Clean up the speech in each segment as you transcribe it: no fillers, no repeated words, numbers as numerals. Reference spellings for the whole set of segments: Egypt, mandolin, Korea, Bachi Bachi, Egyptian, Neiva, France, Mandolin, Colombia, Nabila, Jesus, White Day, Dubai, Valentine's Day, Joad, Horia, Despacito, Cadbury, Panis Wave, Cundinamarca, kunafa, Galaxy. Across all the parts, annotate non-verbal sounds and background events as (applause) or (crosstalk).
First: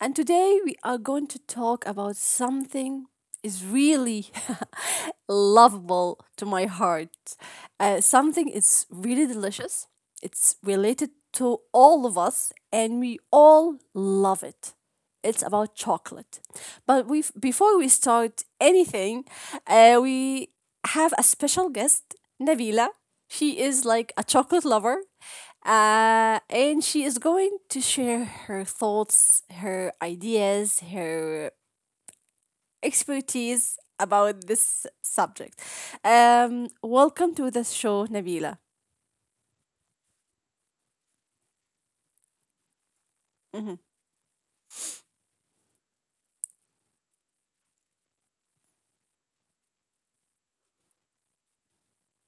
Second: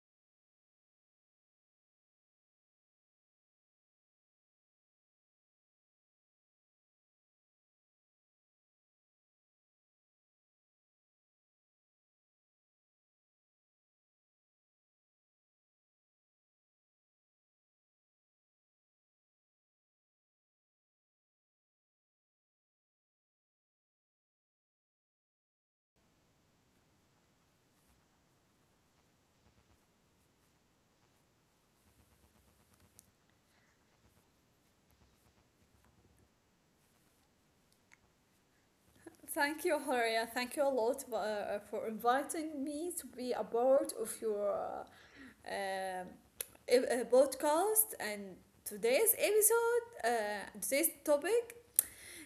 and today we are going to talk about something is really (laughs) lovable to my heart. Something is really delicious. It's related to all of us, and we all love it. It's about chocolate. But we before we start anything, we have a special guest, Nabila. She is like a chocolate lover. And she is going to share her thoughts, her ideas, her expertise about this subject. Welcome to the show, Nabila. Thank you, Horia. Thank you a lot for inviting me to be a part of your um, podcast and today's episode, today's topic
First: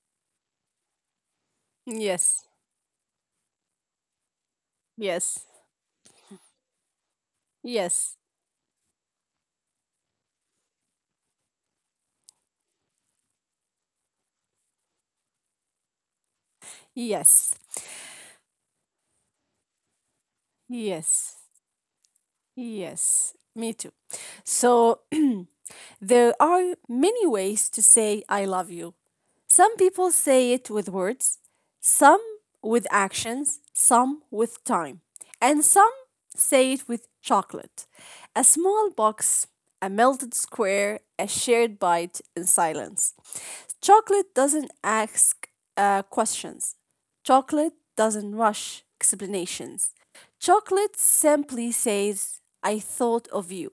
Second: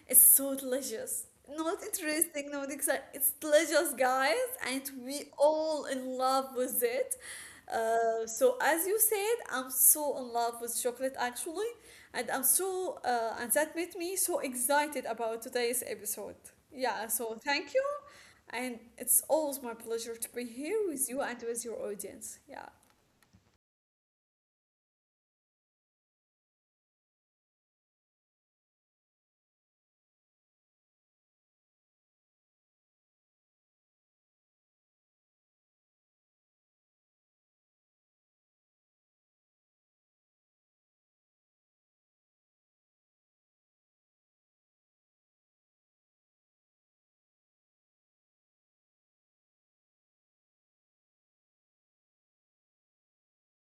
it's so delicious. Not Yes, interesting, not exciting. It's delicious, guys, and we yes, all in love with it. yes, So as you said, I'm so in love with chocolate actually, and I'm so and that made me so excited about today's episode. Yeah, so yes, thank you, and it's always my pleasure to be here with you yes, and with your audience. Yeah. yes. Me too. So there are many ways to say I love you. Some people say it with words, some with actions, some with time, and some say it with chocolate. A small box, a melted square, a shared bite in silence. Chocolate doesn't ask questions. Chocolate doesn't rush explanations. Chocolate simply says, I thought of you.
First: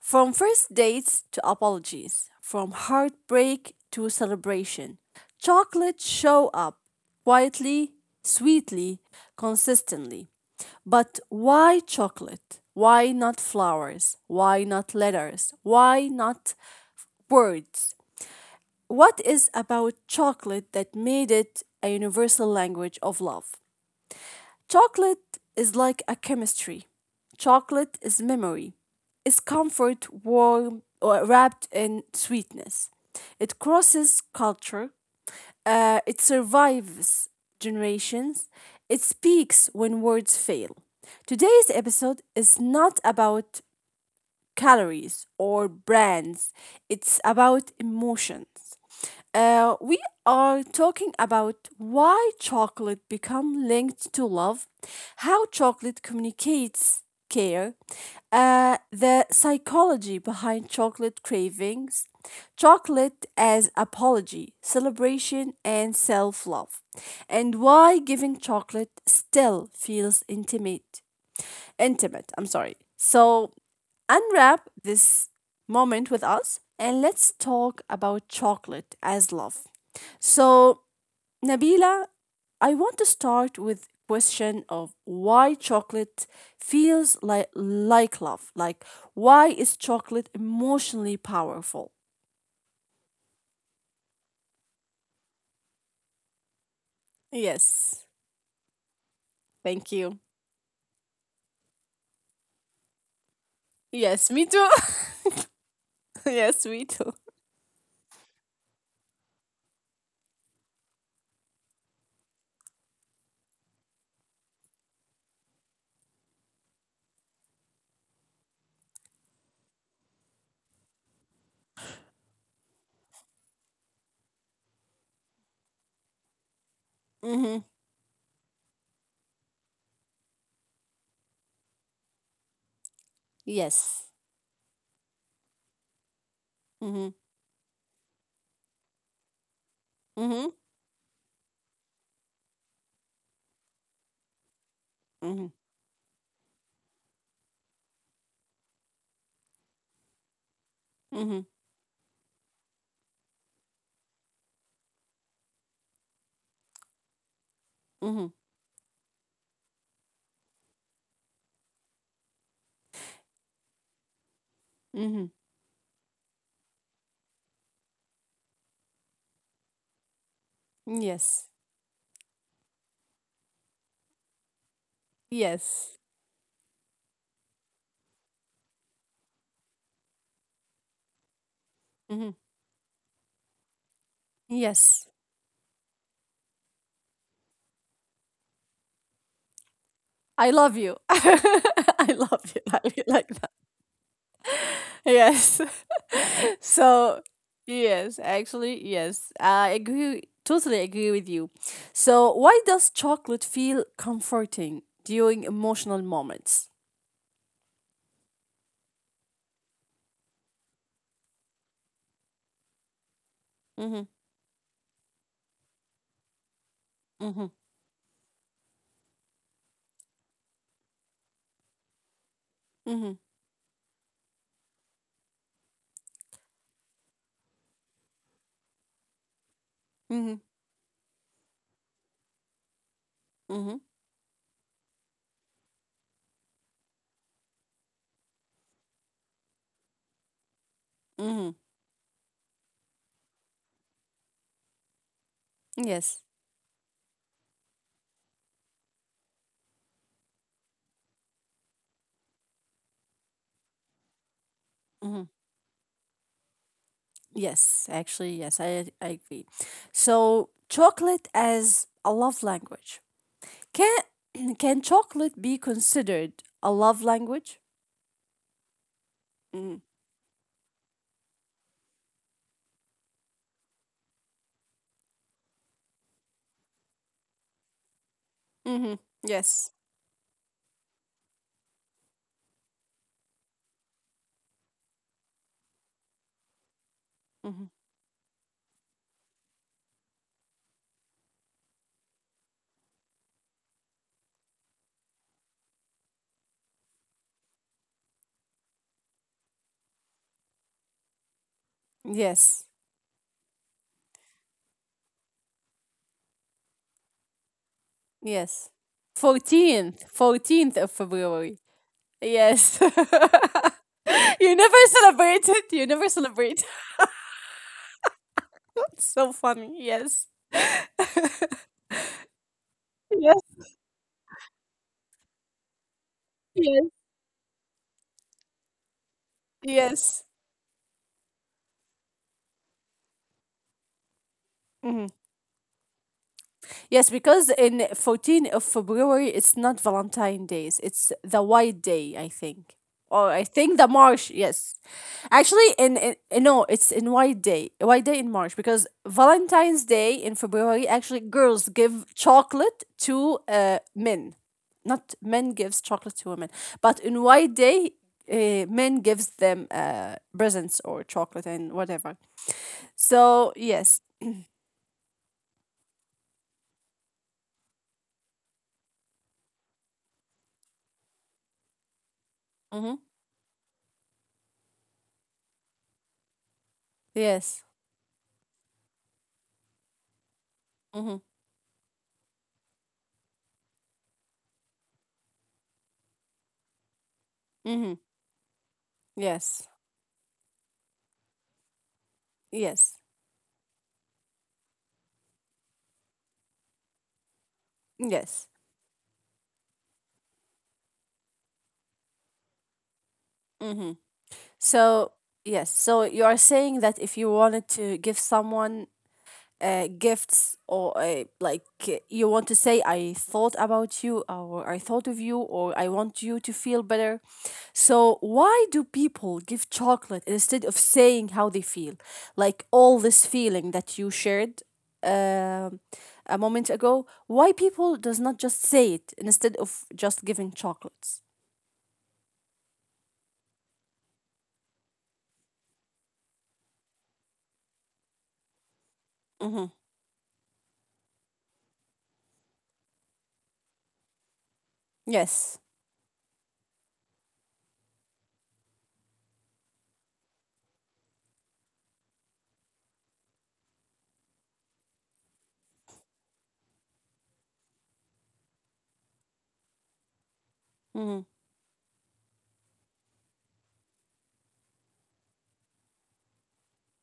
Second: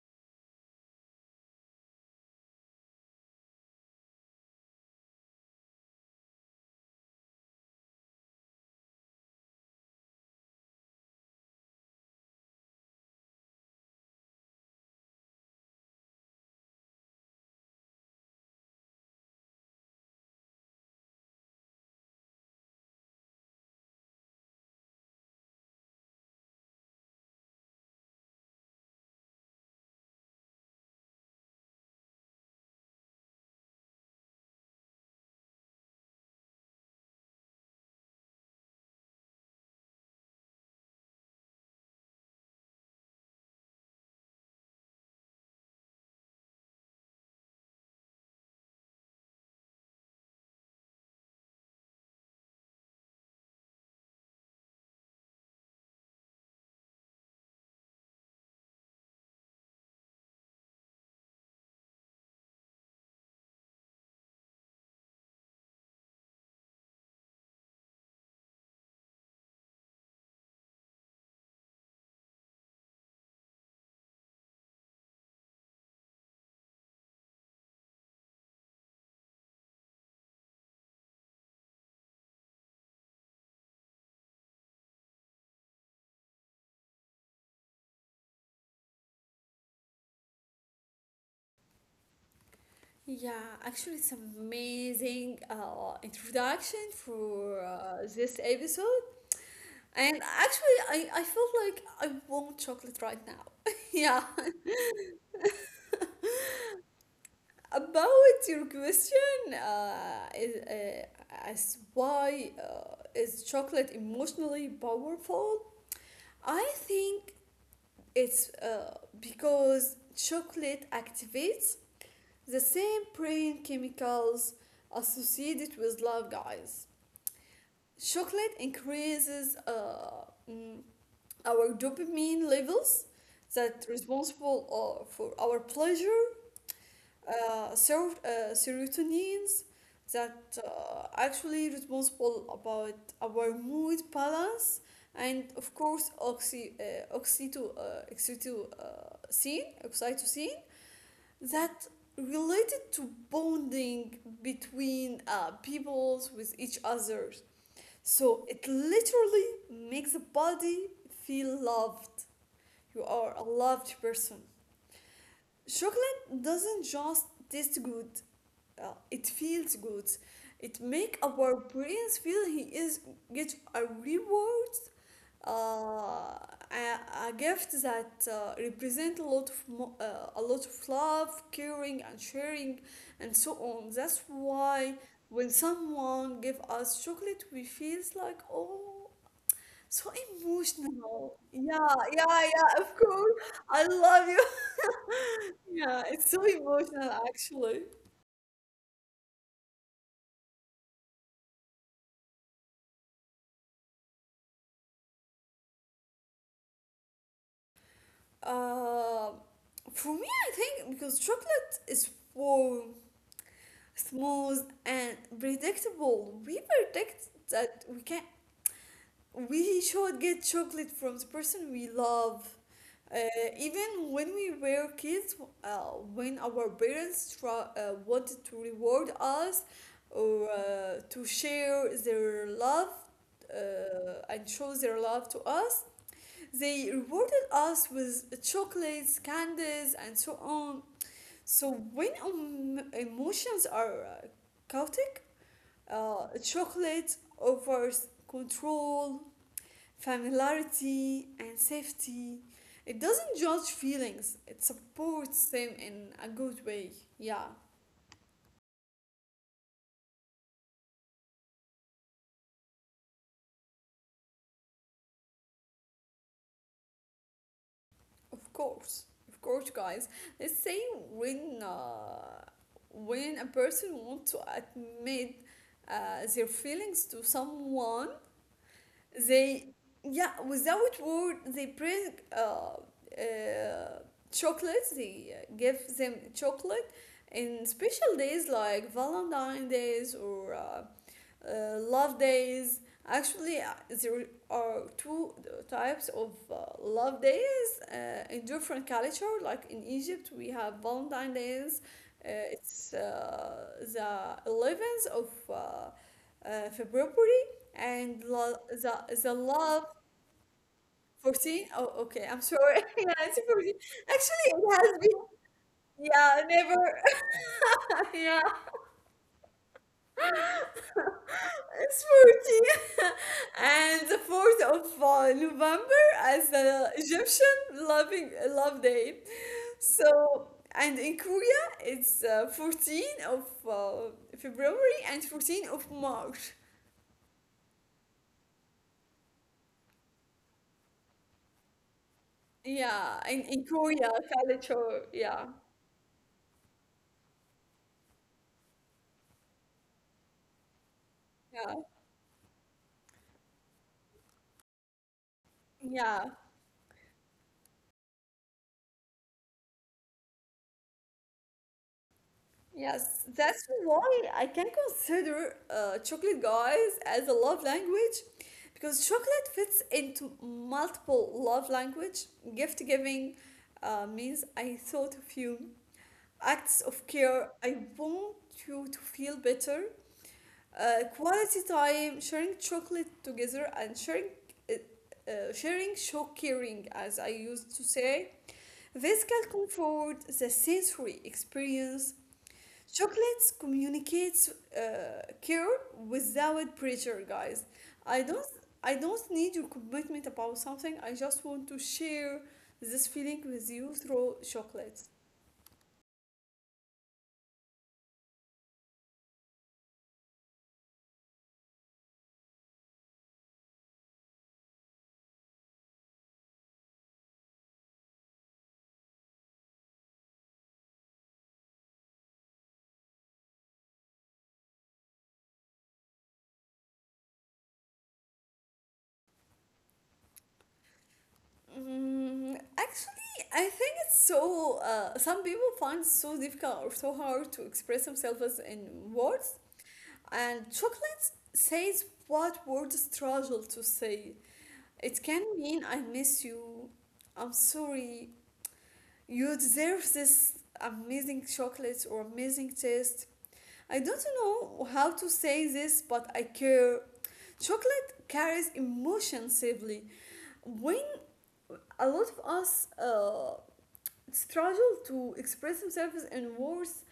From first dates to apologies, from heartbreak to celebration, chocolates show up quietly, sweetly, consistently. But why chocolate? Why not flowers? Why not letters? Why not words? What is about chocolate that made it a universal language of love? Chocolate is like a chemistry. Chocolate is memory. It's comfort warm or wrapped in sweetness. It crosses culture. It survives generations. It speaks when words fail. Today's episode is not about calories or brands. It's about emotions. We are talking about why chocolate become linked to love, how chocolate communicates care, the psychology behind chocolate cravings, chocolate as apology, celebration, and self-love, and why giving chocolate still feels intimate. Intimate, I'm sorry. So unwrap this moment with us and let's talk about chocolate as love. So, Nabila, I want to start with question of why chocolate feels like love. Like why is chocolate emotionally powerful? Yeah, actually, it's amazing introduction for Yes. this episode. Thank And you. actually, I feel like I want chocolate right now. (laughs) yeah. Yes, me too. (laughs) Yes, me too. About your question, as why is chocolate emotionally powerful? I think it's because chocolate activates the same brain chemicals associated with love, guys. Chocolate increases our dopamine levels that Yes. responsible for our pleasure, Mhm. Serotonins that Mhm. Actually responsible about our mood balance, and Mhm. of course oxytocin Mhm. that related to bonding between peoples with each other, Mhm. so it literally makes the body feel loved. You are a loved person. Mhm. Chocolate doesn't just taste good, it feels good. It make Yes. our brains feel he is get a reward, uh, Yes. a, a gift that represent a lot of a lot of love, caring and Mhm. sharing, and so on. That's why Yes. when someone give us chocolate, we feels like oh so I love you. (laughs) emotional. Yeah, I yeah, love you yeah, of like course. that. I love you. (laughs) Yes. Yeah, it's so (laughs) emotional So, actually. yes, actually, yes. I agree, totally agree with you. So, why does chocolate feel comforting during emotional moments? Uh, for me, I think because chocolate is warm, Mm-hmm, smooth, and predictable. We predict mm-hmm, that we should get chocolate from the person we love. mm-hmm, Uh, even when we were kids, uh, when our parents try, wanted to reward us mm-hmm, or to share their love mm-hmm. And show their love to us, they rewarded us with chocolates, candies, and so on. Hmm. So when emotions are chaotic, Yes. Chocolate offers control, familiarity, and safety. It doesn't judge feelings, it Mm-hmm. supports them in a good way. Yeah, Yes, actually, yes, I agree. So, chocolate as a love language. Can, (clears throat) can chocolate be considered a love language? of course. Of course, Mm. guys. Let's say when, uh, when a person wants to admit their feelings to someone, Mm-hmm. Yes. They, yeah, without word, they bring chocolate. They give them chocolate in Hmm. special days like Valentine days or love days. Actually, there are two types of love days in different culture. Like in Egypt, we have Valentine days. Uh, Yes. it's the 11th of February, and Yes. the love. 14th. 14th of February. 14th. Oh, okay. I'm sorry. (laughs) Yes. yeah, it's (laughs) 14th. Actually, it You never has been. celebrated. You never Yeah, celebrate. never. (laughs) yeah. (laughs) So funny. Yes. Spooky. Yes. (laughs) And the 4th of November as Yes. the Egyptian loving love day. Yes. So and in Korea it's 14th of February Hmm. and 14th of March. Yes, because in 14th of February, it's not Valentine days. It's the White Day, I think. Yeah, Or in, I in think the Korea March. Yes. culture. Yeah. Actually, no, it's in White Day, White Day in March because Valentine's Day in February. Actually, girls Yeah. give chocolate to men, not men gives chocolate Yeah. to women. But in White Day, men gives them presents or chocolate and whatever. Yes, So that's yes, why I can consider chocolate guys as a love language because chocolate fits into multiple love language. Gift mm-hmm. giving means I thought of you. Acts of care, Yes, I want you to feel better. Uh, mm-hmm. quality time, sharing chocolate together and sharing uh, show caring, as I used to Mm-hmm. say. This can Yes, comfort the sensory experience. yes, Chocolates communicates care without pressure, guys. I don't yes. I don't need your commitment about something. I just want to share this feeling with you through chocolates. So yes, so you are saying that if you wanted to give someone gifts or like you want to say I thought about you or I thought of you or I want you to feel better, so why do people give chocolate instead of saying how they feel, like all this feeling that you shared um a moment ago, why people does not just say it instead of just giving chocolates? Mm, actually, I think it's so. Some people find it so difficult or so hard to express themselves in words, Mm-hmm. and chocolate says what words struggle to say. It can Yes. mean I miss you, I'm sorry, you deserve this amazing chocolate or amazing taste. I don't know how to say this, but I care. Chocolate carries emotion safely. When Mm-hmm. a lot of us struggle to express themselves in words,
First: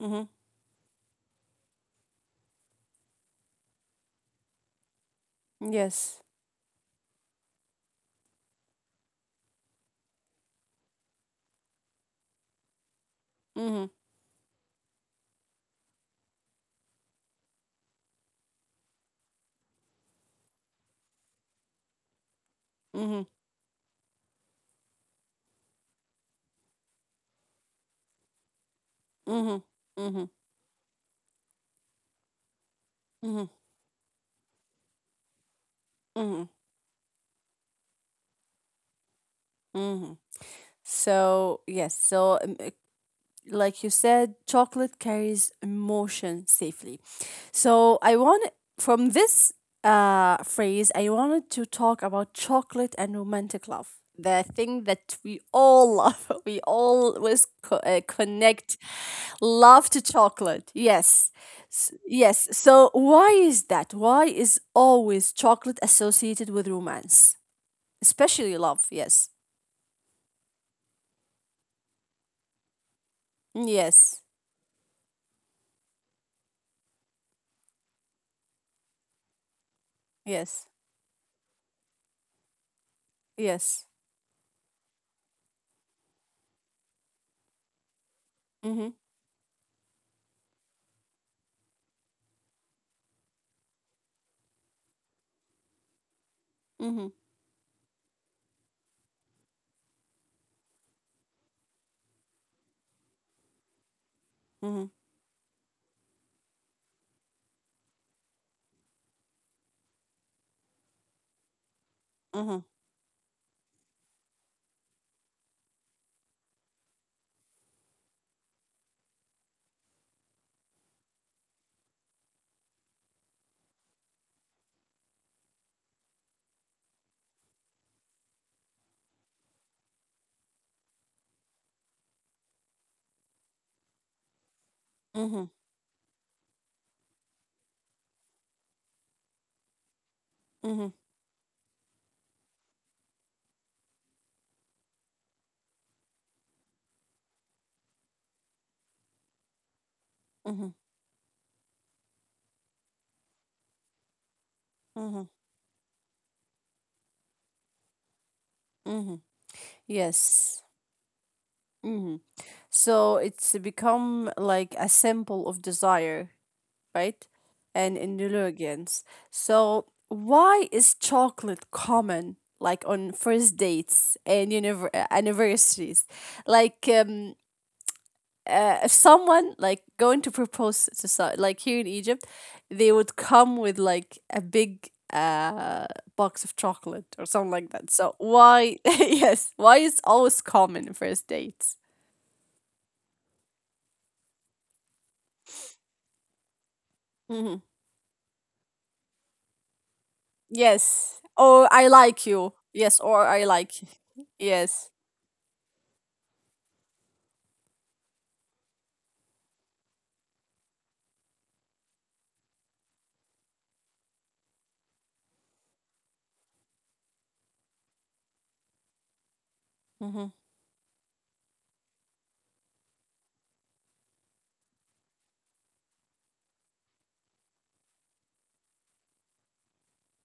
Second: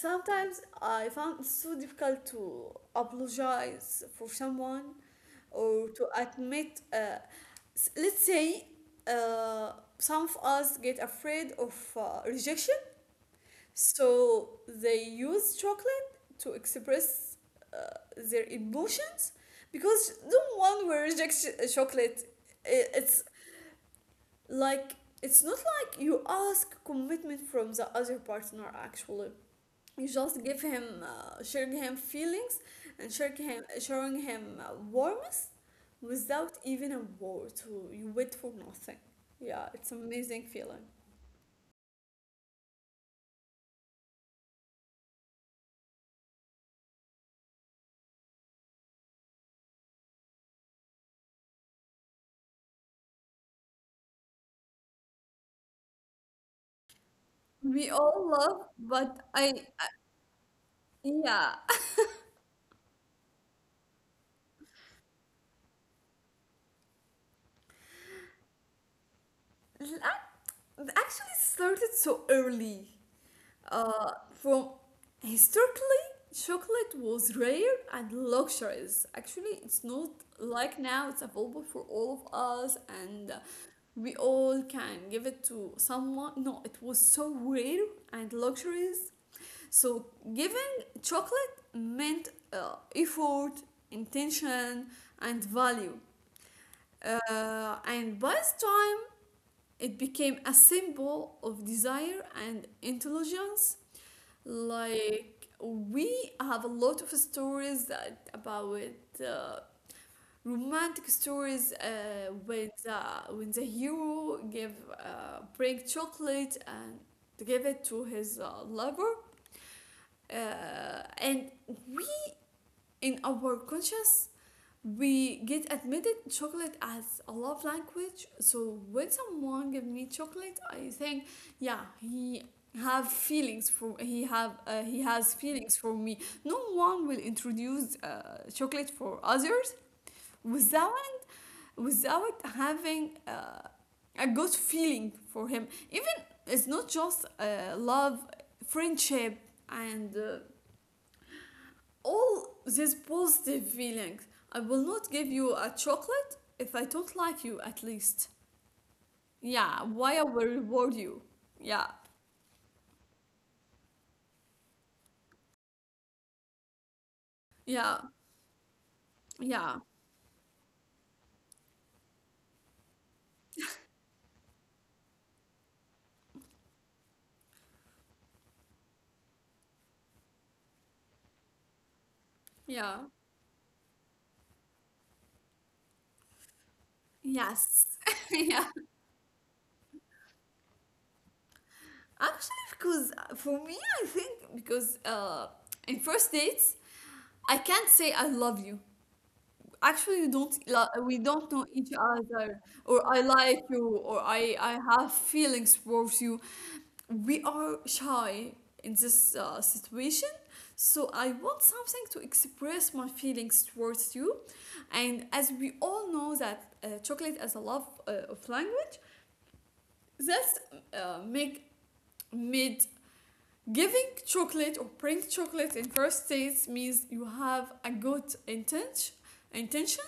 Mm-hmm. I found it so difficult to apologize for someone or to Yes. admit. Let's say uh, some of us get afraid of rejection. mm-hmm. So they use chocolate to express uh, their emotions because the one will reject chocolate. i- Mm-hmm. It's like it's not like you ask commitment from the other partner. Actually, Mm-hmm. you Mm-hmm. just give him, share him feelings, and share Mm-hmm. him, showing him warmth Mm-hmm. without even a word. So you wait for nothing. Yeah, it's Mm-hmm. amazing feeling. So, yes, so like you said, chocolate carries emotion safely. So, I want from this phrase, I wanted to talk about chocolate and romantic love. The thing that we all love, (laughs) we always We all love, connect but love I to chocolate. Yes. Yeah. Yes. So, why is that? Why is always chocolate associated with romance, especially love? Yes. (laughs) I They actually started so early. Uh, Yes. from historically, chocolate was rare and luxurious. Actually, it's not Yes. like now, it's available for all of us, and Yes. we all can give it to someone. No, it was so rare and Mhm. luxurious. So, giving chocolate meant effort, intention, and value. Mhm. And by this time, it became a symbol of desire and intelligence. Mhm. Like we have a lot of stories that about uh, romantic stories Mhm. when the hero give break chocolate and to give it to his lover, uh, and we in our conscious we get admitted chocolate as a love language. So when someone give me chocolate, I think yeah, he has Mhm. feelings for me. No one will introduce chocolate for others Mhm. without without having a good feeling for him, even it's not just love, friendship, and Mhm. all these positive feelings. I will not Mhm. give you a chocolate if I don't like you, at least. Mhm. Yeah, why I will Yes. reward you. Yeah, Mhm. So it's become like a symbol of desire, right? And yeah, indulgence. yeah, So why is chocolate common like on first dates and anniversaries? Like if someone like going to propose to like here in Egypt, they yeah. would come with like a big box of chocolate or something like Yes. that. So (laughs) yeah. why, (laughs) yes, why is always common in first dates? Actually, because for me, I think because in first dates, Hmm. I can't say I love you. Actually, Yes, we don't or know I each like you. other, Yes, or I or I like like you. you, or I Yes. have feelings towards you. We are shy in this situation. So I want something to express my feelings towards you. And as we all know that chocolate as a love of language, Mm-hmm. that's make made giving chocolate or bring chocolate in first dates means you have a good intention, intention,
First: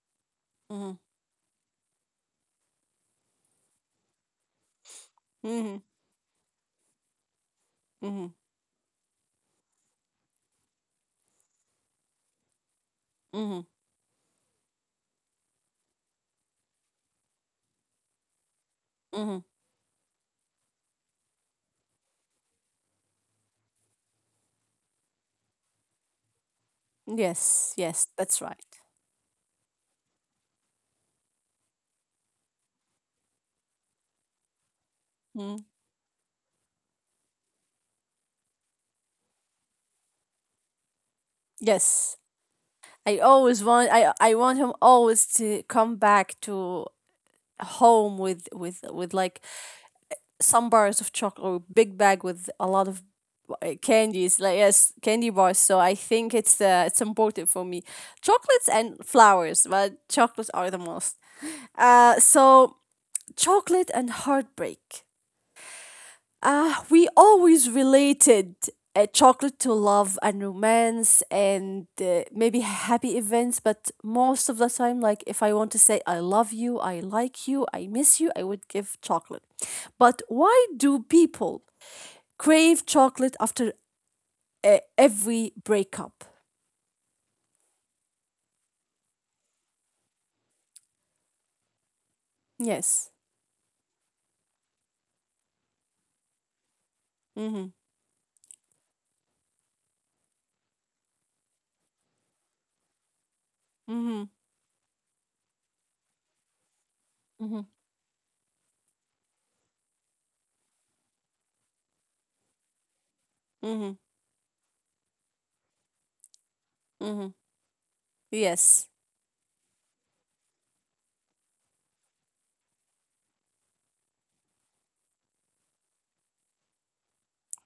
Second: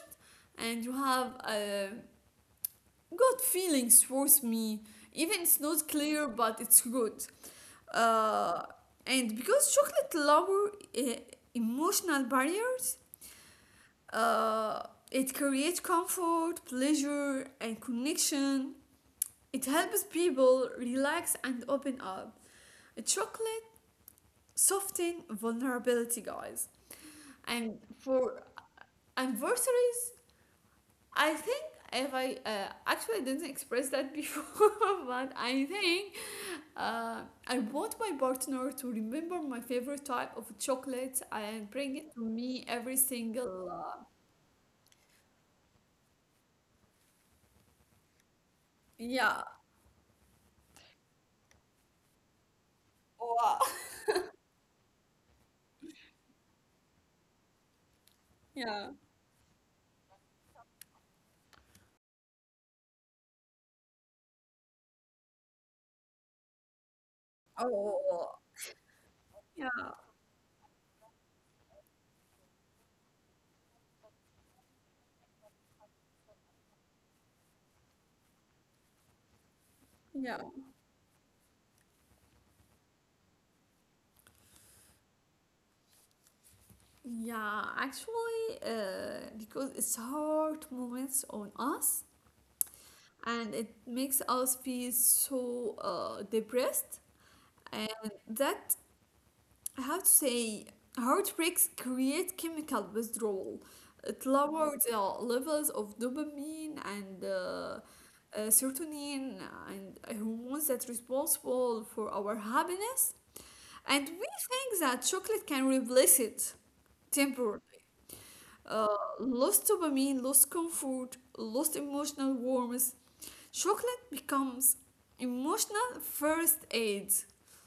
and Mm-hmm. you have a good feelings towards me. Even it's Mm-hmm. not clear, but it's good. Mm-hmm. uh, and because chocolate lower uh, emotional barriers, Mm-hmm. uh, it creates comfort, pleasure, and connection. Mm-hmm. It helps people relax and open up. Chocolate soften vulnerability, guys. And Yes. Yes. for That's right. anniversaries, I think if I actually didn't express that before, (laughs) but I Mm. think Uh, I want my partner to remember my favorite type of chocolate and bring it to Yes. me every I always single. want. I want him always to come back to home with Yeah. like some bars of chocolate or big bag with a lot of Wow. (laughs) Candies like yes candy bars, so I think it's important for me, chocolates Yeah. and flowers, but chocolates are the most so chocolate and heartbreak, we always Oh. related chocolate Yeah. to love and romance and maybe happy events, but most of the time, like if I want to say, I love you, I like you, I miss you, I would give chocolate. But Yeah. why do people crave chocolate after every breakup? Yeah. Actually, because it's hard moments on us, Yes. and it makes us feel so depressed, Mm-hmm. and that, how to say, heartbreaks create chemical withdrawal. Mm-hmm. It lowers the levels of dopamine and Mm-hmm. Serotonin and hormones that responsible for our happiness, Mm-hmm. and we think that chocolate can replace it Hmm. temporarily. Yes. uh, Lost dopamine, lost comfort, lost emotional warmth. Chocolate becomes emotional first aid.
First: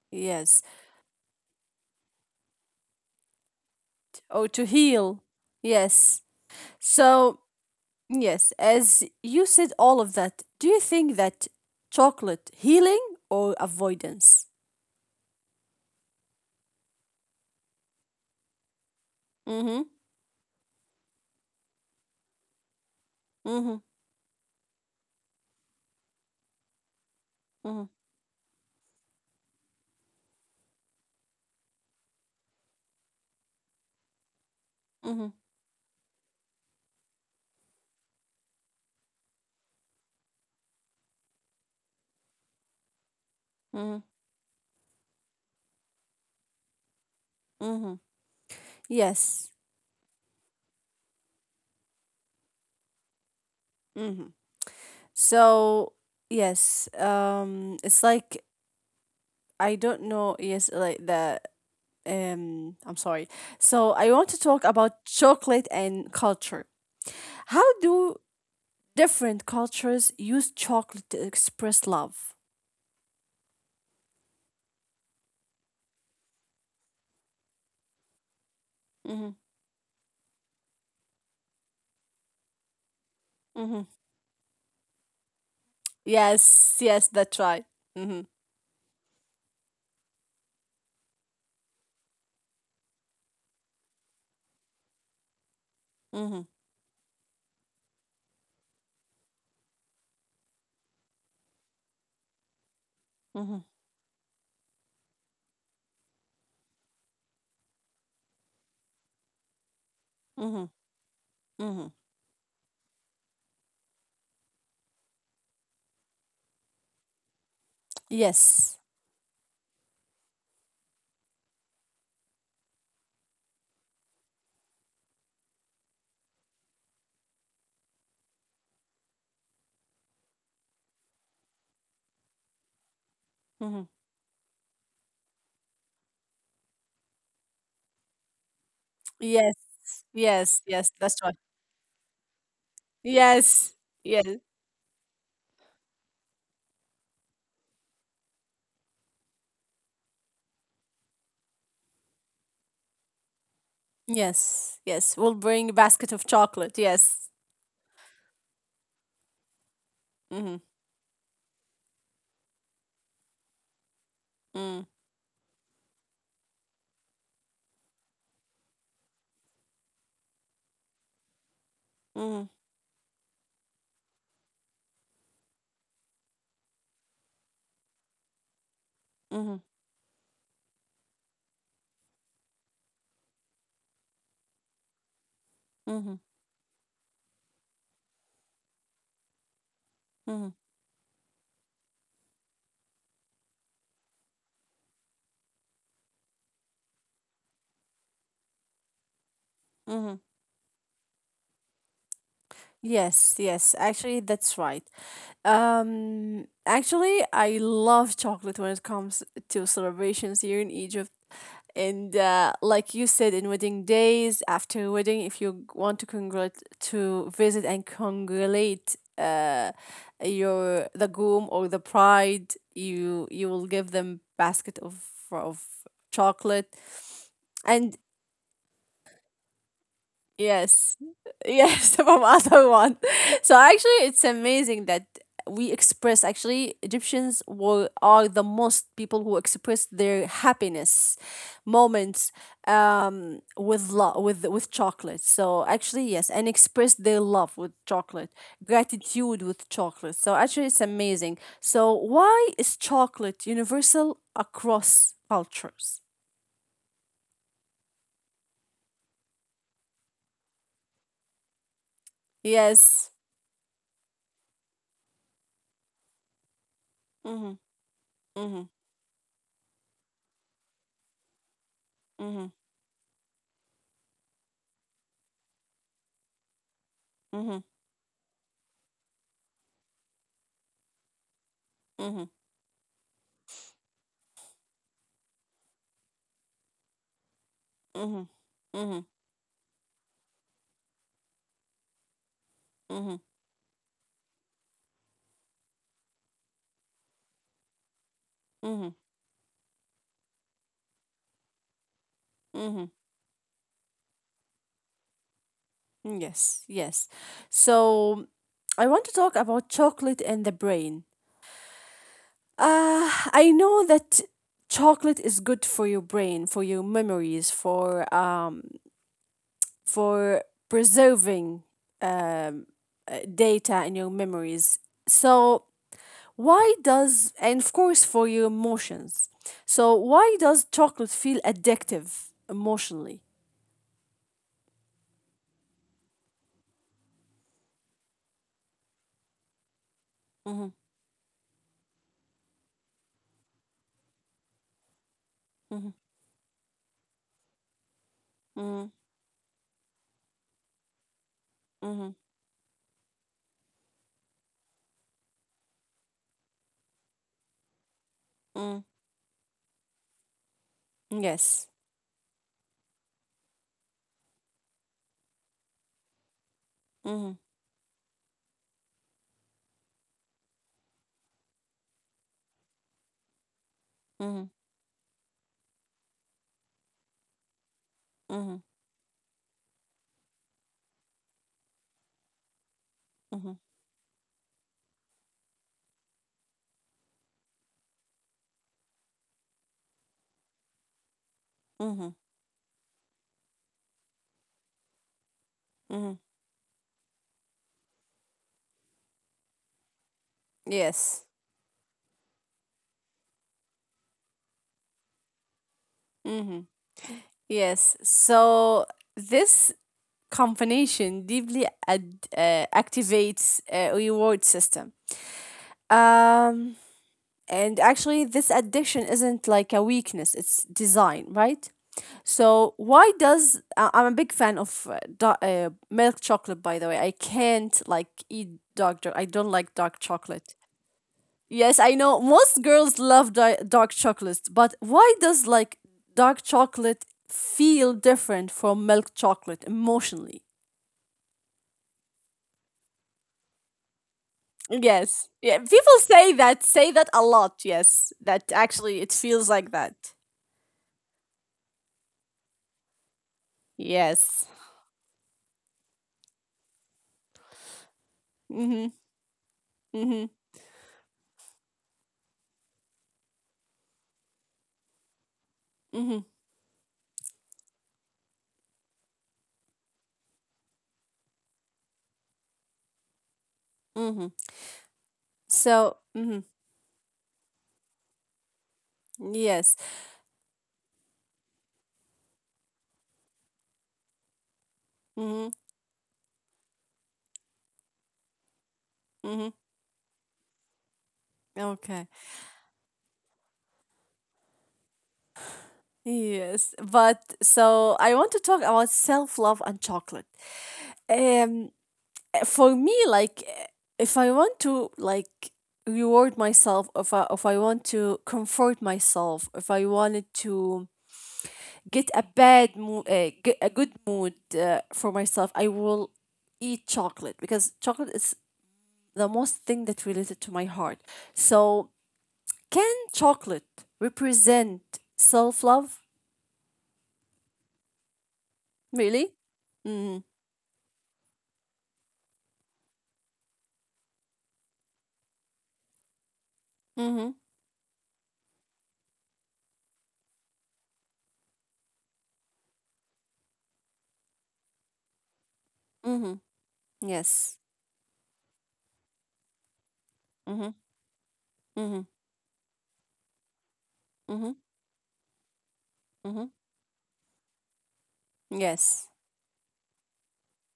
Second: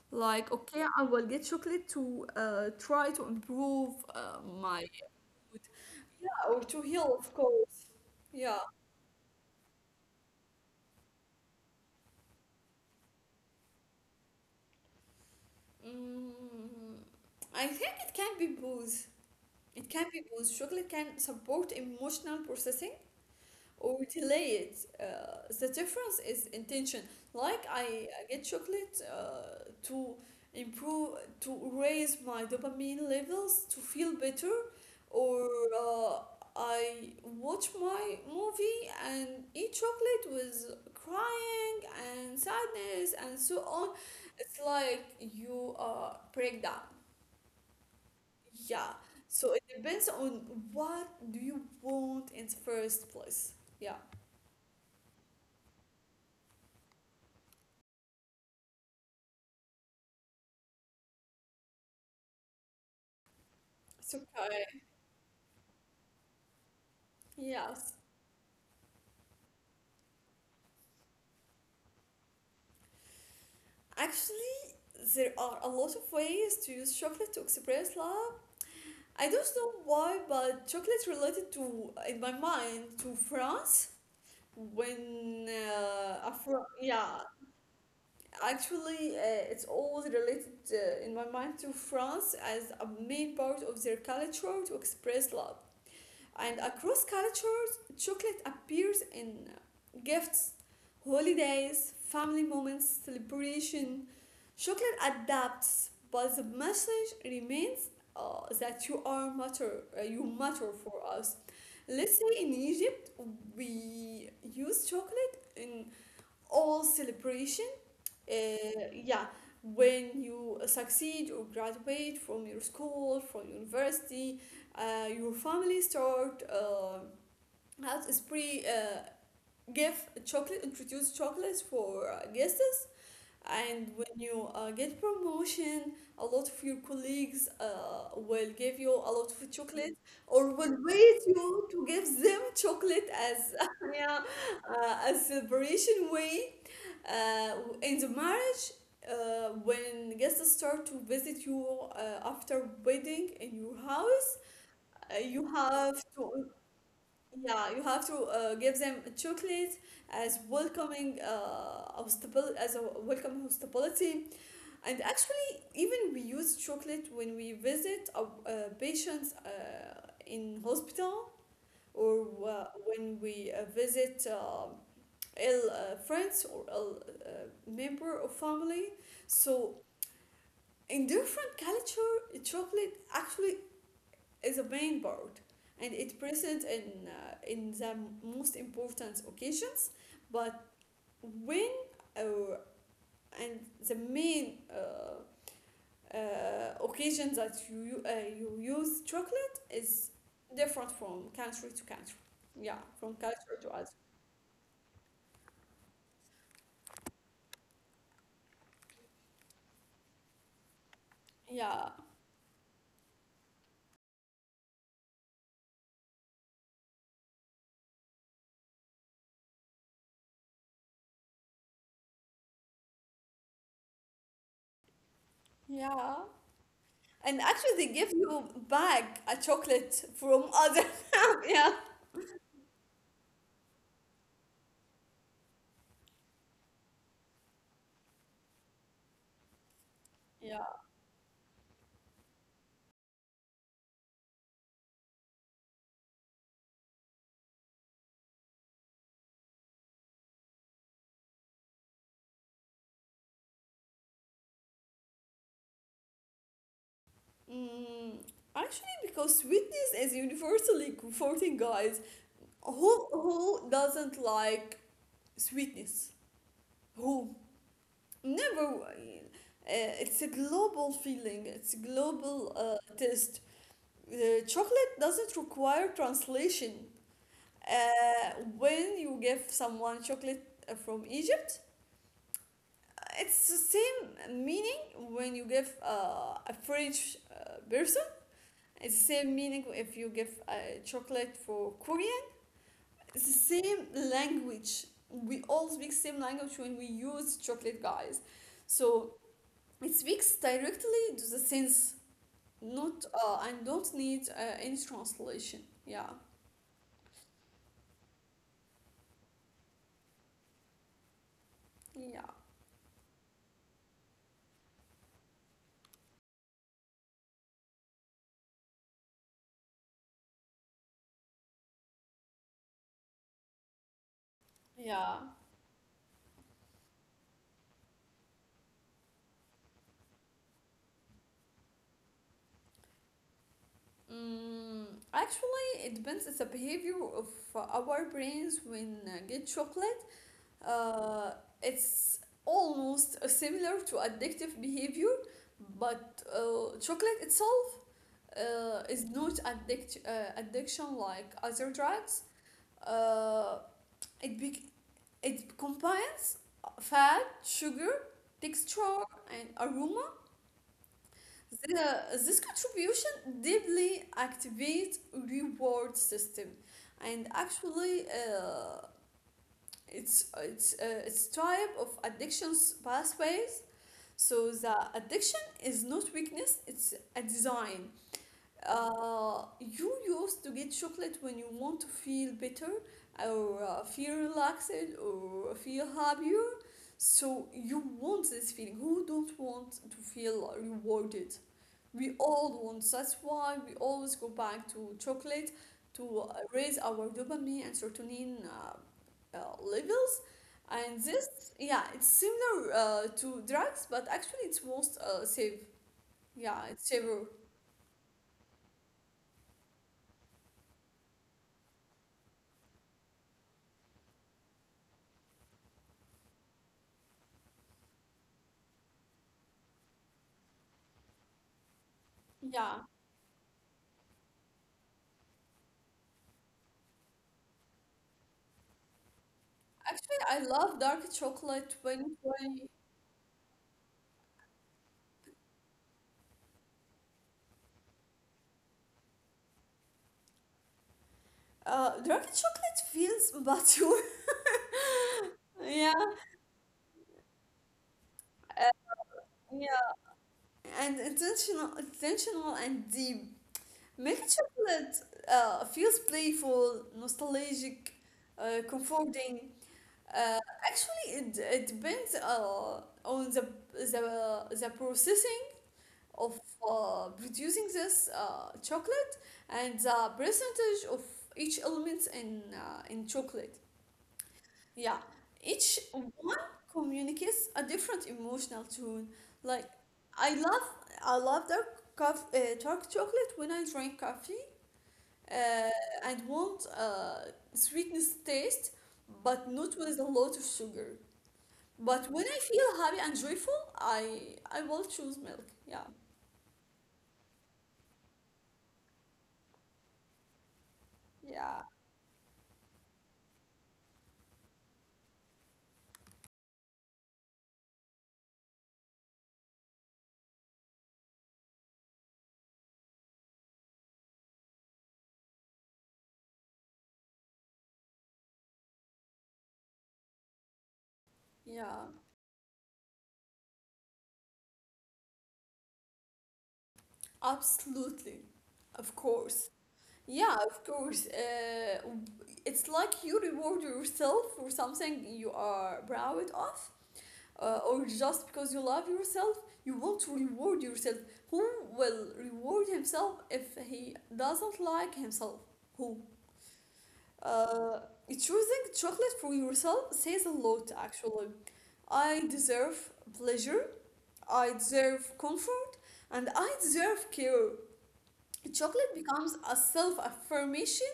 Like, Yes. okay, I will get chocolate to try to improve Oh, to my heal. mood. Yes. Yeah, or to heal, of So course. yes, Yeah. as you said all of that, do you think that chocolate healing or avoidance? Mm, I think it can be both. It Mm-hmm. can be both. Chocolate can support emotional processing Mm-hmm. or delay it. The difference is intention. Like Mm-hmm. I get chocolate to improve, to raise my dopamine levels, to feel better, Mm-hmm. or uh, I watch my movie and eat chocolate with crying and sadness and so on. Mm-hmm. It's like you break down. Mm-hmm. Yeah. So it Yes. depends on what do you want in the first place. Yeah. Mm-hmm. So yes, it's like I don't know, yes, like the I'm sorry. So It's I want to okay. talk about chocolate and culture. How Yes. do different cultures use chocolate to express love? Actually, there are a lot of ways to use chocolate to express love. I Mm-hmm. don't know why, but chocolate related to, in my mind, to France. Yes, Yeah, yes, that's right. Mm-hmm. actually, it's always related in my mind to France as a main part of their culture to express love. Mm-hmm. And across cultures, chocolate appears in gifts, holidays, family moments, Mm-hmm. celebration. Chocolate adapts, but the message remains that you are matter, you matter Mm-hmm. for us. Mm-hmm. Let's say in Egypt, we use chocolate in all celebrations, Yes. yeah, when you succeed or graduate from your school, from university, your family start has a spree, give chocolate, introduce chocolates for guests. And Mm-hmm. when you get promotion, a lot of your colleagues will give you a lot of Yes, chocolate or will yes, yes, wait that's right. you to give them chocolate as (laughs) Yes, yeah, yes, a celebration way uh, in the marriage when guests start to visit you after wedding in your house yes, yes. you We'll have bring a basket to of chocolate. Yes. yeah you have to give them chocolate as Mm-hmm. welcoming as a welcome hospitality. And Mm-hmm. actually even we use chocolate when we visit our patients in hospital or Mm-hmm. when we visit ill friends or ill member of family so Mm-hmm. in different culture, chocolate actually is a main part, and it Mm-hmm. present in the most important occasions. But when uh, and the main occasion that you use chocolate is Mm-hmm. different from country to country. Yeah, from culture Yes, to other. yes, actually, that's right. Actually, I love chocolate when it comes to celebrations here in Egypt. Yeah, And like you said, in wedding days, after wedding, if you want to congrat to visit and congratulate, your the groom or the bride, you will give them basket of yeah. chocolate. And actually, they And give you bag a chocolate from other. yes. (laughs) Yes, (laughs) from other one. (laughs) So actually it's amazing that we express, actually Egyptians were are the most people who express their Yeah. happiness moments with love with chocolate. So actually yes, and express their love with chocolate, gratitude with chocolate. So actually it's amazing. So why is chocolate universal across cultures? Mm, actually, because sweetness is universally comforting, guys. Who Yes. who doesn't like sweetness? Who Mhm. never? Mhm. It's a global feeling. It's a global Mhm. Taste. Chocolate doesn't require translation. Mhm. When you give someone chocolate from Egypt, Mhm. it's the same meaning when you give a French person. Mhm. It's the Mhm. same meaning if you give chocolate for Korea. It's the Mhm. same language. We all speak same language when we use chocolate, guys. So Mhm. it speaks directly to the sense, not Mhm. And don't need any translation. Yeah, Yes. Yes. So I want to talk about chocolate and the brain. yeah, I know that chocolate is good for your brain, for your memories, for preserving um, data in your memories. yeah. So why does, and of course for your emotions. So why does chocolate feel addictive emotionally? Mm, actually, it depends. It's a behavior of our brains when get chocolate. Mm-hmm, Uh, it's almost similar to addictive behavior, but chocolate itself is mm-hmm, not addiction like other drugs. mm-hmm. Uh, it be- it combines fat, sugar, texture, and aroma. Yes. This contribution deeply activates reward system, and Mhm. actually, it's type of addictions pathways. So Mhm. the addiction is not weakness, it's a design. Mhm. You used to get chocolate when you want to feel better or Mhm. Feel relaxed or feel happier. So you want this feeling. Who don't want to feel rewarded? We Mhm. all want. That's why we always go back to chocolate to Mhm. raise our dopamine and serotonin levels. And Yes. this, yeah, it's similar to drugs, but actually it's most safe. Yeah, Mhm. it's safer. Yes. So this combination deeply activates a reward system. Um and actually this addiction isn't like a weakness, it's design, right? Yeah, So why does, I'm a big fan of milk chocolate by the way. I can't like eat I don't like actually dark I chocolate. love dark chocolate Yes, I when know. when Most girls love dark chocolates, but why does like dark chocolate feel different from milk chocolate emotionally? uh, dark chocolate feels mature. Yes. (laughs) Yeah. Yeah, People say that a lot. Yes. uh, That actually it feels like yeah, that. and intentional, intentional and deep. Milk Yes. chocolate feels playful, nostalgic, Mhm. comforting. Uh, Mhm. Actually, it depends on the processing of Mhm. Producing this chocolate and the percentage of each element in chocolate. Mhm. Yeah, each So, one mhm. communicates a different emotional tone. Like, Yes. I love I love dark chocolate when I drink coffee Mhm. and want sweetness taste, Mhm. but not with a lot of sugar. Okay. But when I feel happy and joyful, I will choose milk. Yeah, Yes. But so I want to talk about self-love and chocolate. yeah, Um for me, like if I want to like reward myself, if I want to comfort myself, if I wanted to get a bad mood, get a good mood for myself, I will eat chocolate because chocolate is the most thing that related to my heart, yeah, so can chocolate represent self-love, absolutely, of really? course. Mm-hmm. Yeah, of course. It's like you reward yourself for something you are proud of, Mm-hmm. Or just because you love yourself, you want to reward yourself. Who will reward himself if he doesn't like himself? Who? Mm-hmm. Yes. Uh, Choosing chocolate for yourself says a lot, Mm-hmm. actually. Mm-hmm. I deserve pleasure, I Mm-hmm. deserve comfort, and I Mm-hmm. deserve care. Chocolate Yes. becomes a self affirmation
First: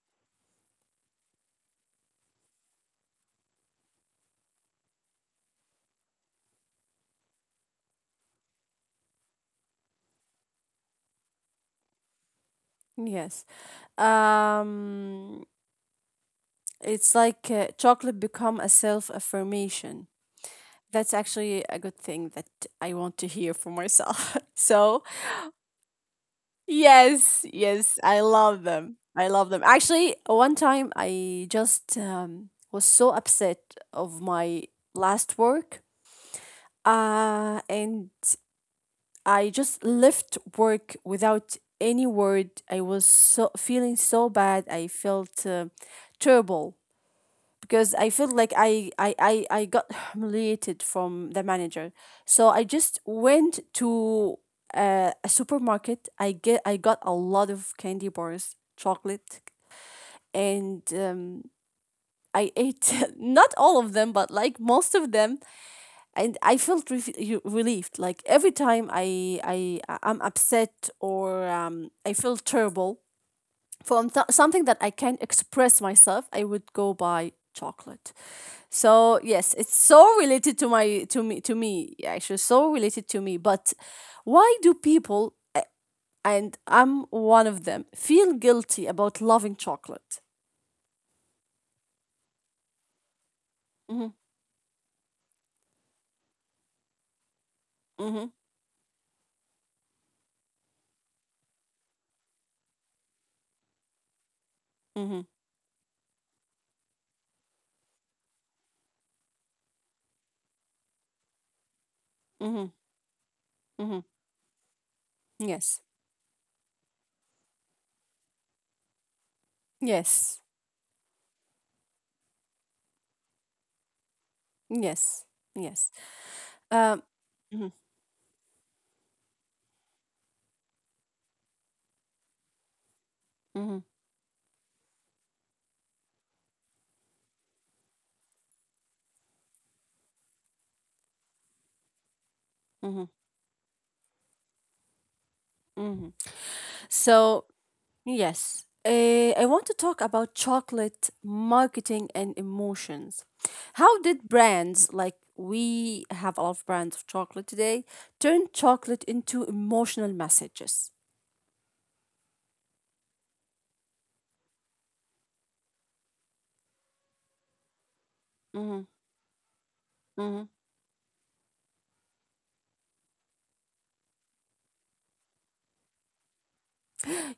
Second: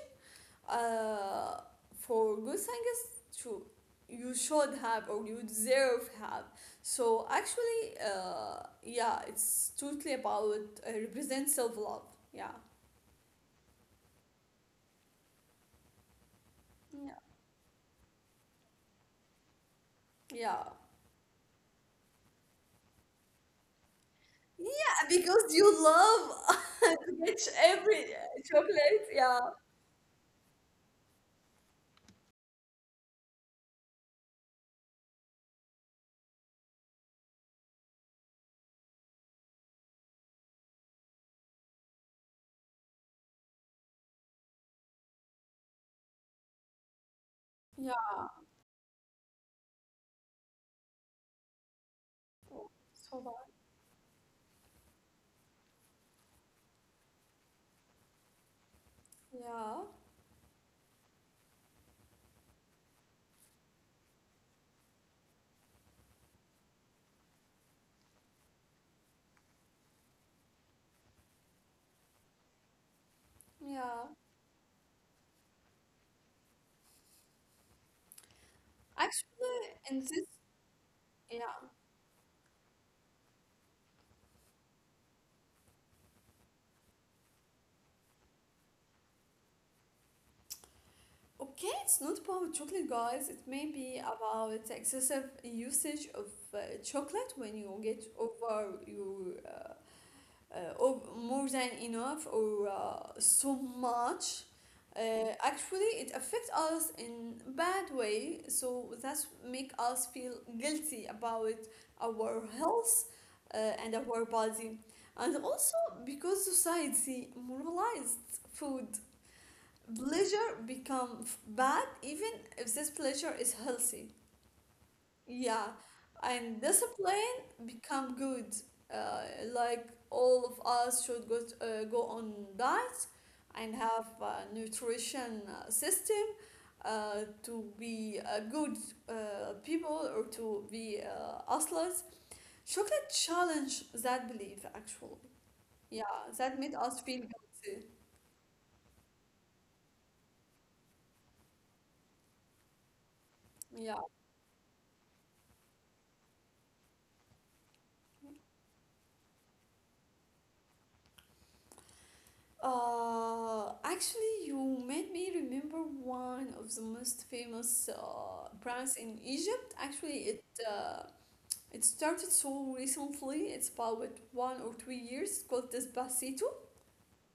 uh, for good singers to you should have or you deserve have so actually yeah it's totally about represent self-love. Yeah. Yes. Um, Yeah. it's like chocolate become a self affirmation. Yeah, That's actually a good thing that I want to hear for myself. (laughs) So, because you love (laughs) to get yes, yes, every I love them. chocolate I yeah love them. Actually, one time I just was so upset of my last work. And I just left work without any word. I was so feeling so bad. I felt terrible because I yeah feel like I got (sighs) humiliated from the manager. So I just so bad went to a supermarket. I got a lot of candy bars, chocolate, yeah and I ate (laughs) not all of them, but like most of them, and I felt relieved. Like every time I'm upset or I feel terrible yeah from something that I can express myself, I would go buy chocolate. So actually yes, it's in so this related to my to yeah. me yeah, actually so related to me. But why do people, and I'm one of them, feel guilty about loving chocolate? Okay, it's not about chocolate, guys. It may be Mm-hmm, about excessive usage of chocolate when you get mm-hmm, over your more than enough or so much. Uh, mm-hmm, Actually, it affects us in bad way, so that's make us feel guilty about our mm-hmm, health uh, and mm-hmm. our body, and also Yes, because society moralized food yes, pleasure become bad even if this pleasure is healthy yes, yeah yes. and Um. discipline Mhm, become good uh, like all of us should go, go on diet and mhm, have a nutrition system to be a good people or to be athletes. Chocolate mhm. challenge that belief actually yeah that made us feel So guilty yes. I want to talk about chocolate marketing and emotions. How yeah. did brands, like we have a lot of brands of chocolate today, turn chocolate into emotional messages? Actually, you made me remember one of the most famous Hmm. brands in Egypt. Actually, Hmm. It started so recently. It's about 1 or 2 years. It's called Despacito.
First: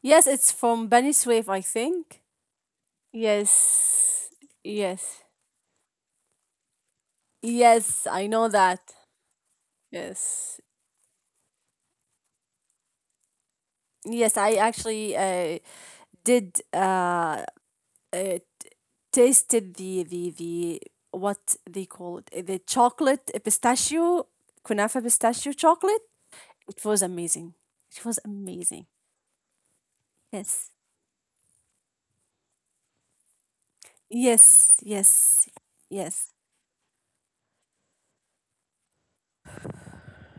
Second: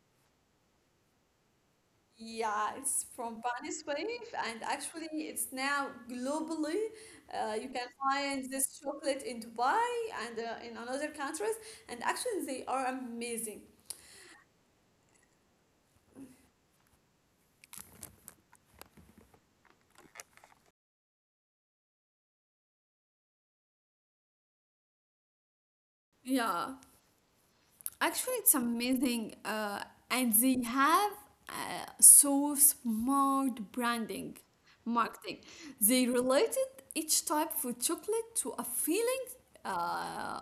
Yes, it's from Benny Swift, I think. Yeah, it's from Panis Yes, Wave, and actually, yes, it's now globally. You can yes, I find know this that. chocolate in Dubai and Yes. In another countries, and actually, they are amazing. Yes, I actually did, uh, tasted the what they call it, the chocolate pistachio kunafa pistachio chocolate. Yeah. It was amazing. It was Actually, it's amazing. amazing, and they Yes. have uh, so smart branding, Yes. marketing. Yes. They Yes. related each type of chocolate to a feeling uh,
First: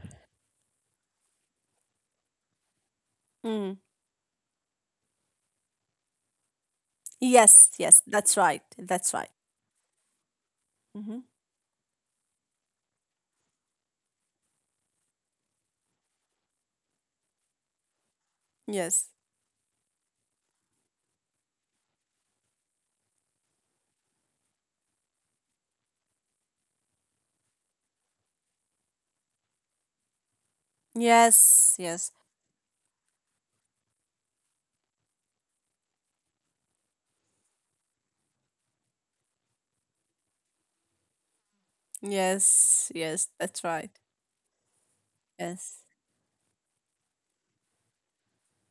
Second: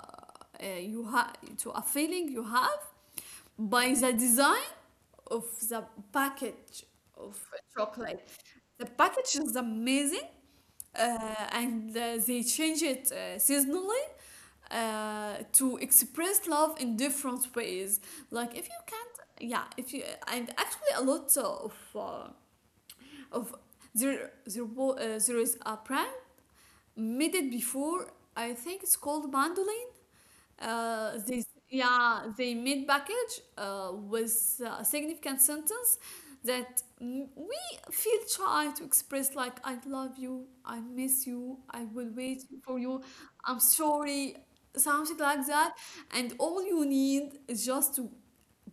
uh, you have, to a feeling you have Mm. by the design of the package of Yes. Yes. chocolate. That's right. The That's right. package is amazing, Hmm. and they change it seasonally to express love in different ways. Like if you Yes. can't, yeah, if you and actually a lot of of there is a prank made it before. I think it's called mandolin. They Yes. Yes. yeah they made package with a significant sentence that we feel shy to express like I love you, I miss you, I will wait for Yes. you, Yes. I'm That's right. sorry, something like that. Yes. And all you need is just to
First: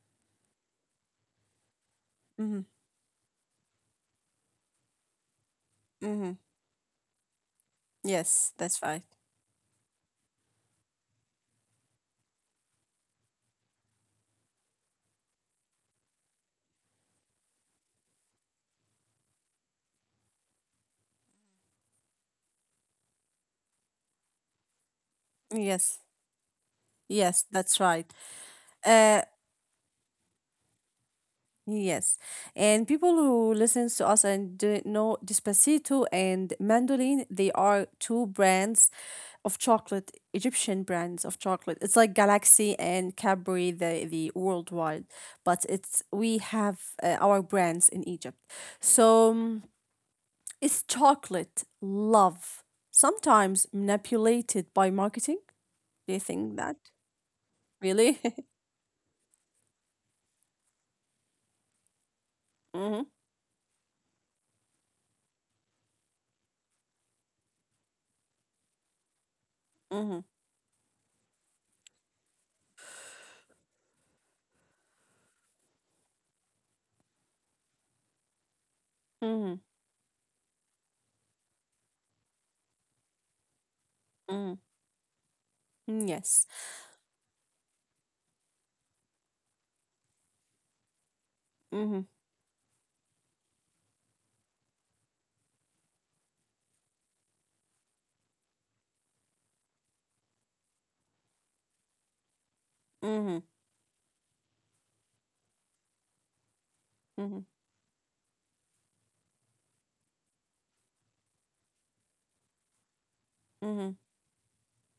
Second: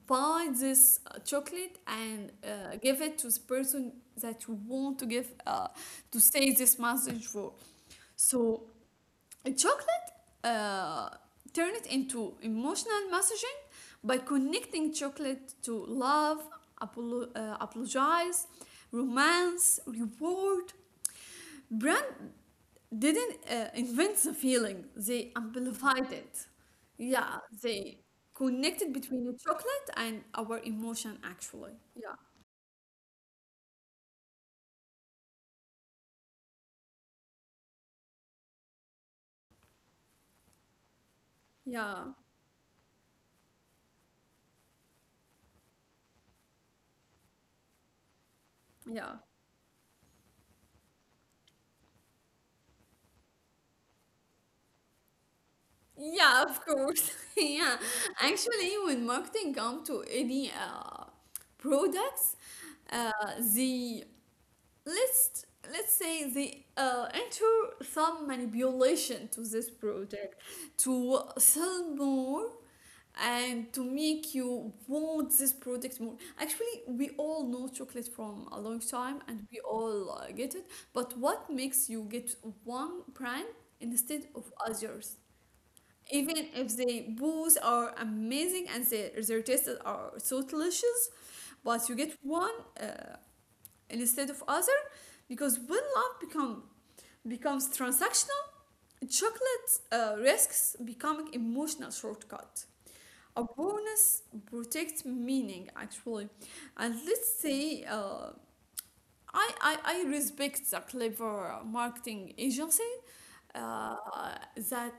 buy this chocolate and Mm-hmm. Give it to the person that you want to give to Mm-hmm. say this message for. Yes. So That's right. chocolate uh, turn it into emotional messaging by connecting chocolate to love, apologize, romance, reward. Brand didn't invent the feeling, they Yes. amplified it. Yeah, Yes. That's they right. connected Uh, between the chocolate and our emotion actually. Yeah, Yes, and people who listens to us and did know Despacito and Mandolin, they are two brands of chocolate, Egyptian brands of chocolate. It's yeah, like Galaxy and Cadbury, the worldwide, but it's we have our brands in Egypt. yeah. So it's chocolate love, sometimes manipulated by marketing. Do you Yeah, think of that course. (laughs) Yeah. really? (laughs) Actually, when marketing come to any products, Mm-hmm, uh, the let's let's say they enter some manipulation to this mm-hmm, product to sell more and to make you want this product more. Actually, we all know chocolate from a long time and mm-hmm, we all get it. But what makes you get one brand instead of mm-hmm. others? Mm. Even Yes. if the both are amazing and their tastes are so delicious Mm-hmm, but you get one uh, instead of other because when love become becomes transactional chocolate risks becoming emotional shortcut, mm-hmm, a bonus protects meaning actually. And mm-hmm. let's say I respect the clever marketing agency Mm-hmm. uh, that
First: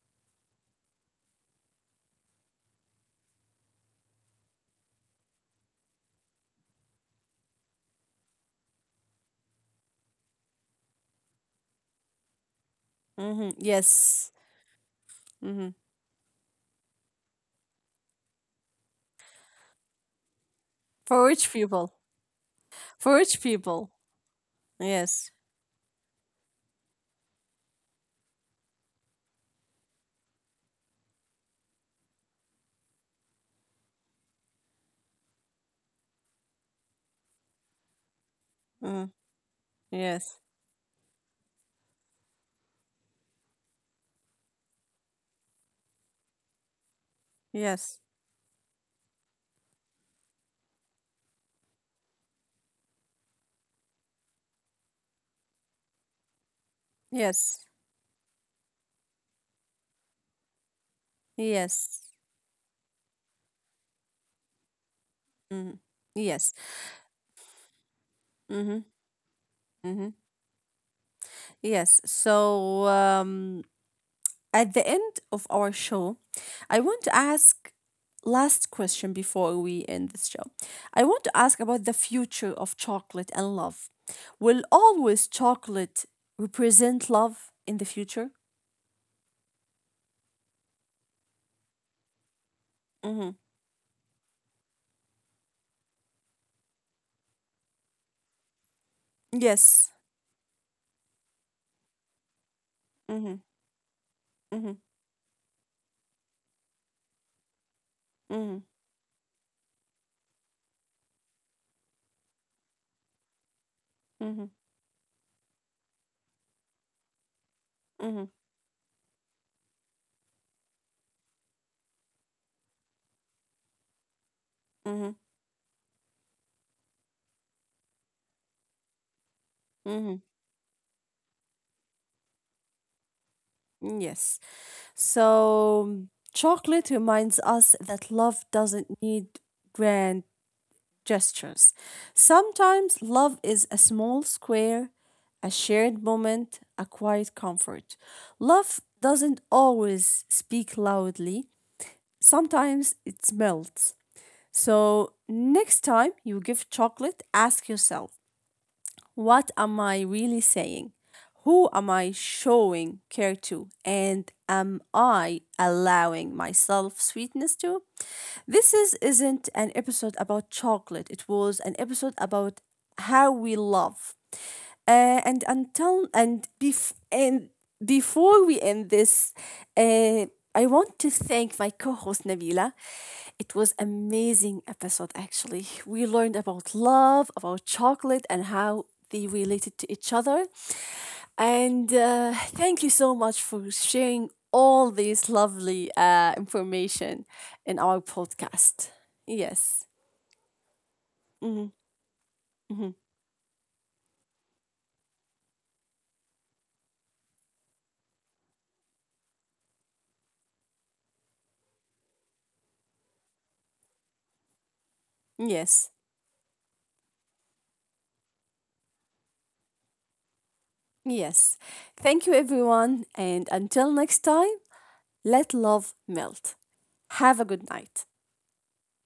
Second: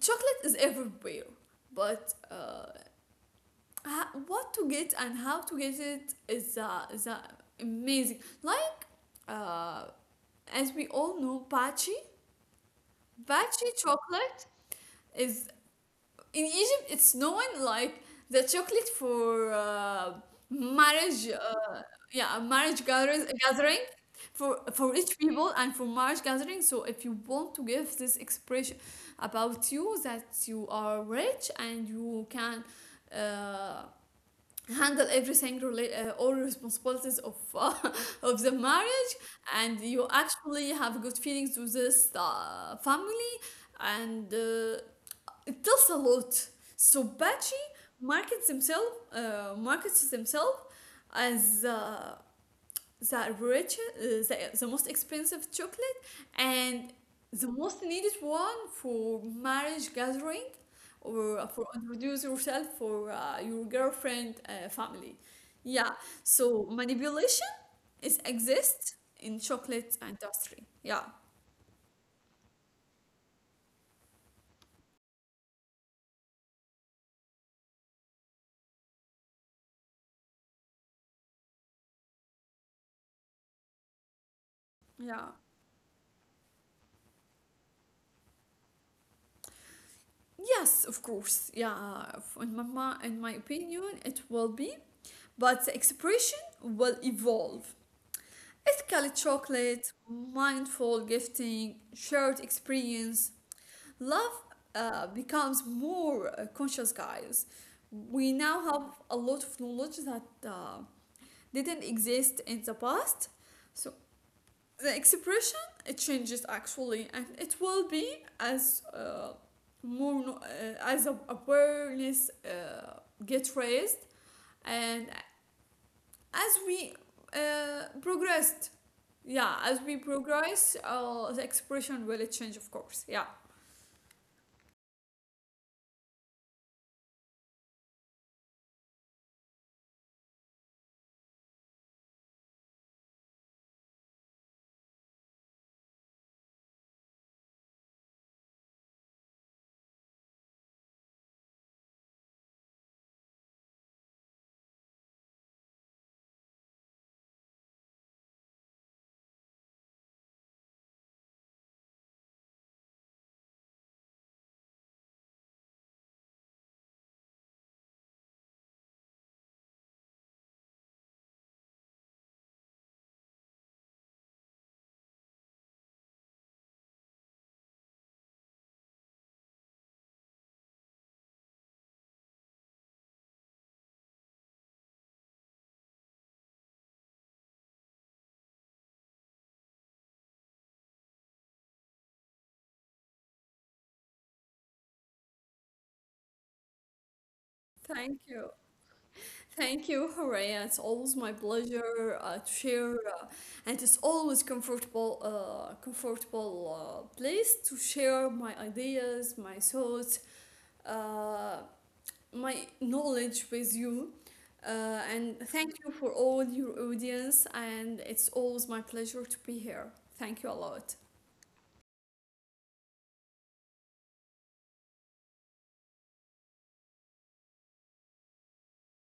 chocolate is everywhere but what to get and how to get it is amazing. Like uh, as we all know, Mm-hmm. Bachi Yes. chocolate is Mm-hmm. in Egypt. It's known like the chocolate for For marriage. rich people. Yeah, For rich gathering people. For rich Yes. people and for marriage gathering. So if you want to give this expression about you that you are rich and you can. Uh, Handle everything all responsibilities of (laughs) of the marriage Mm-hmm. and you Yes. actually have good feelings with this family and it tells a lot. So Bachi Yes. Markets himself as the most expensive chocolate, and the Yes. most needed one for marriage gathering or for Yes. introduce yourself for your girlfriend family. Mm-hmm. Yeah, Yes. so manipulation is Mm-hmm. exists in chocolate Mm-hmm. industry. Yeah, Yes. So at the end of our show, I want to ask last question before we end this show. I want to ask about the future of chocolate and love. Will yeah. always chocolate represent love in the future? Yes, of course. Yeah, in in my Mm-hmm. opinion, it will be, but the expression will evolve. Ethically chocolate, Yes. mindful gifting, shared experience. Mhm, Love mhm, becomes more conscious, guys. We now mhm, have a lot of knowledge that didn't exist in the past. So mhm, the expression it changes actually, and it will be mhm, as more no- as a- awareness gets raised and mhm, as we uh, progressed mhm. progress the expression will change of course yeah. Yes. So chocolate reminds us that love doesn't need grand gestures. Sometimes love is a small square, a shared moment, a quiet comfort. Love doesn't always speak loudly. Sometimes it melts. So next time you give chocolate, ask yourself, what am I really saying? Who am I showing care to? And am I allowing myself sweetness to? This is, isn't an episode about chocolate. It was an episode about how we love. And until and and before we end this, uh, I want to thank my co-host Nabila. It was amazing episode actually. We learned about love, about chocolate, and how they related to each other. And thank you so much for sharing all this lovely information in our Thank you, podcast. thank Yes, you Horea. It's always my pleasure to share and it's always comfortable place to share my ideas my thoughts uh, my knowledge with you and thank you yes, for all your audience and it's always my pleasure to be here. Thank you a lot. yes. Thank you, everyone. And until next time, let love melt. Have a good night.